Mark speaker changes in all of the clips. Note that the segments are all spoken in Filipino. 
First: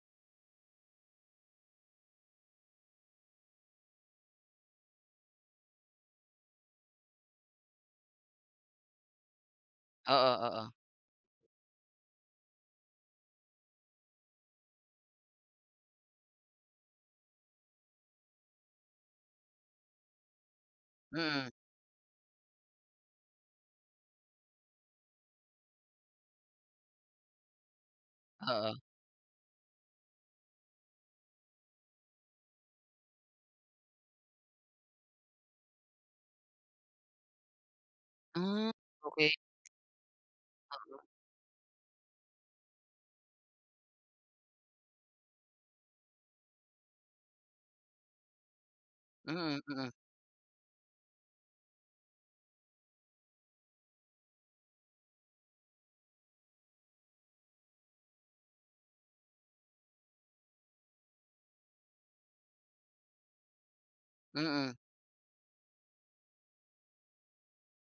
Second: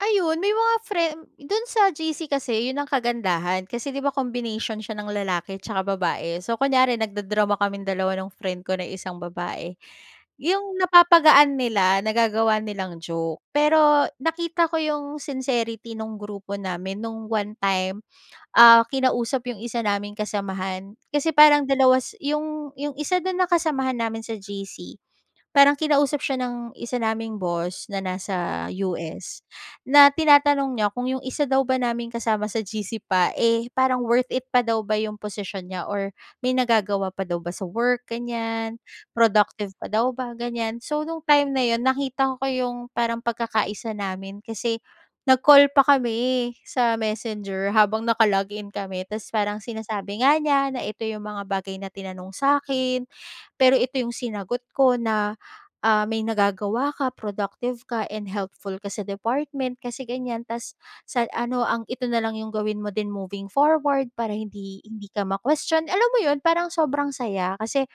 Speaker 1: Ayun, may mga friend do'n sa GC kasi 'yon ang kagandahan, kasi di ba, combination siya ng lalaki tsaka babae. So kunyari nagda-drama kaming dalawa nung friend ko na isang babae,
Speaker 2: Oo, oo.
Speaker 1: 'yong napapagaan nila, nagagawa nilang joke. Pero nakita ko 'yong sincerity no'ng grupo namin no'ng one time. Ah, kinausap 'yong isa naming kasamahan. Kasi
Speaker 2: Mm.
Speaker 1: parang dalawa si 'yong 'yong isa do'n na kasamahan namin sa GC, parang kinausap siya ng isa naming boss na nasa
Speaker 2: Oo.
Speaker 1: US na tinatanong niya kung, 'yong isa daw ba naming kasama sa GC pa, eh, parang worth it pa daw ba 'yong posisyon niya or may nagagawa pa daw ba sa work,
Speaker 2: Hmm,
Speaker 1: ganyan?
Speaker 2: okey.
Speaker 1: Productive pa daw ba ganyan? So no'ng time na 'yon, nakita ko 'yong parang pagkaka-isa namin kasi nag-call pa kami sa Messenger habang nakalog-in kami. Tapos
Speaker 2: Mm.
Speaker 1: parang
Speaker 2: Mm.
Speaker 1: sinasabi nga niya na, "Ito 'yong mga bagay na tinanong sa 'kin. Pero ito 'yong sinagot ko na, ah, may nagagawa ka, productive ka, and helpful ka sa department kasi ganyan. Tapos sa ano ang ito na lang 'yong gawin mo din moving forward para
Speaker 2: Mm.
Speaker 1: hindi hindi ka ma-question." Alam mo 'yon parang sobrang saya kasi,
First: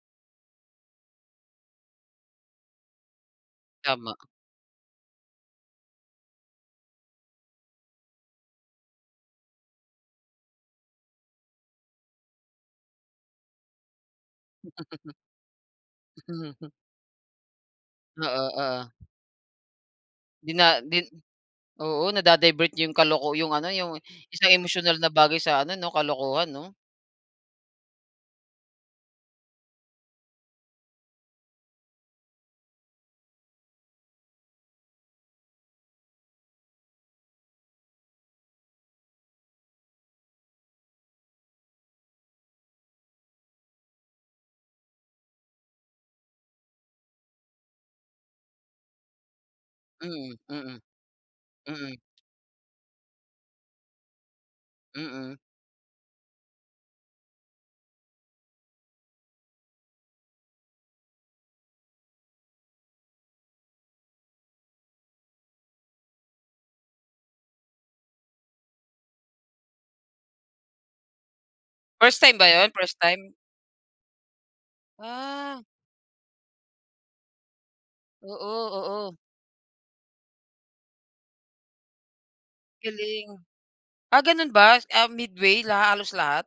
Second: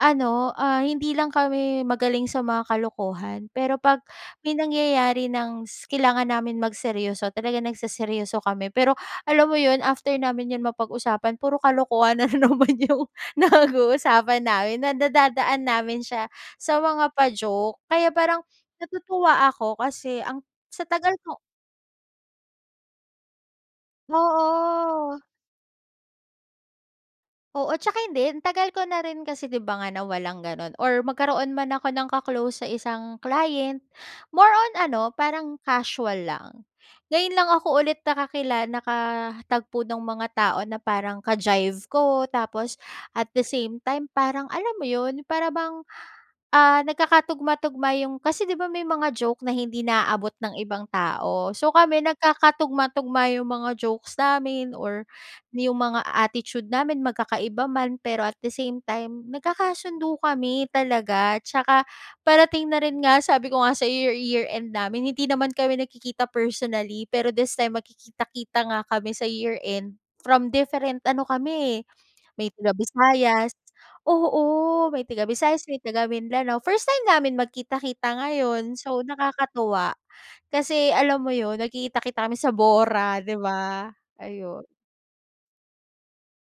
Speaker 1: ano, ah, hindi lang kami magaling sa mga kalokohan. Pero 'pag
Speaker 2: Tama.
Speaker 1: may nangyayari ng s kailangan namin magseryoso. Talagang nagseseryoso kami. Pero alam mo 'yon, after namin 'yon mapag-usapan, puro kalokohan na naman 'yong nag-uusapan namin, na nadadaan namin siya sa mga pa-joke. Kaya parang
Speaker 2: Oo, oo.
Speaker 1: natutuwa ako kasi ang
Speaker 2: 'Di na
Speaker 1: sa
Speaker 2: din
Speaker 1: tagal ko.
Speaker 2: oo, nada-divert 'yong kaloko 'yong ano, 'yong isang emosyonal na
Speaker 1: Oo.
Speaker 2: bagay sa ano, 'no, kalokohan, 'no?
Speaker 1: Oo, tsaka hindi tagal ko na rin kasi, di' ba, nga na walang gano'n or magkaroon man ako ng ka-close sa isang client, more on ano, parang casual lang. Ngayon lang ako ulit nakakila nakatagpo ng mga tao na parang ka-jive ko. Tapos at the same time, parang alam mo 'yon, para bang, ah, nagkakatugma-tugma 'yong kasi 'di ba, may mga joke na hindi naaabot
Speaker 2: Mm.
Speaker 1: ng
Speaker 2: Mm.
Speaker 1: ibang tao. So
Speaker 2: Mm.
Speaker 1: kami, nagkakatugma-tugma 'yong mga jokes namin or
Speaker 2: Mm.
Speaker 1: 'yong mga attitude namin. Magkakaiba man, pero at the same time, nagkakasundo kami talaga. Tsaka parating na rin nga sabi ko nga sa'yo, year year end namin, hindi naman kami nagkikita personally. Pero this time magkikita-kita nga kami sa year end from different ano kami, eh.
Speaker 2: First time ba
Speaker 1: May
Speaker 2: 'yon, first time?
Speaker 1: taga-Visayas oo, may
Speaker 2: Ah.
Speaker 1: taga-Visayas, may taga-Mindanao. First time namin magkita-kita
Speaker 2: Oo,
Speaker 1: ngayon. So
Speaker 2: oo.
Speaker 1: nakakatuwa kasi alam mo 'yon, nagkikita-kita kami sa Bora,
Speaker 2: Galing.
Speaker 1: 'di ba?
Speaker 2: Ah, gano'n
Speaker 1: Ayun.
Speaker 2: ba? Ah, midway la halos lahat.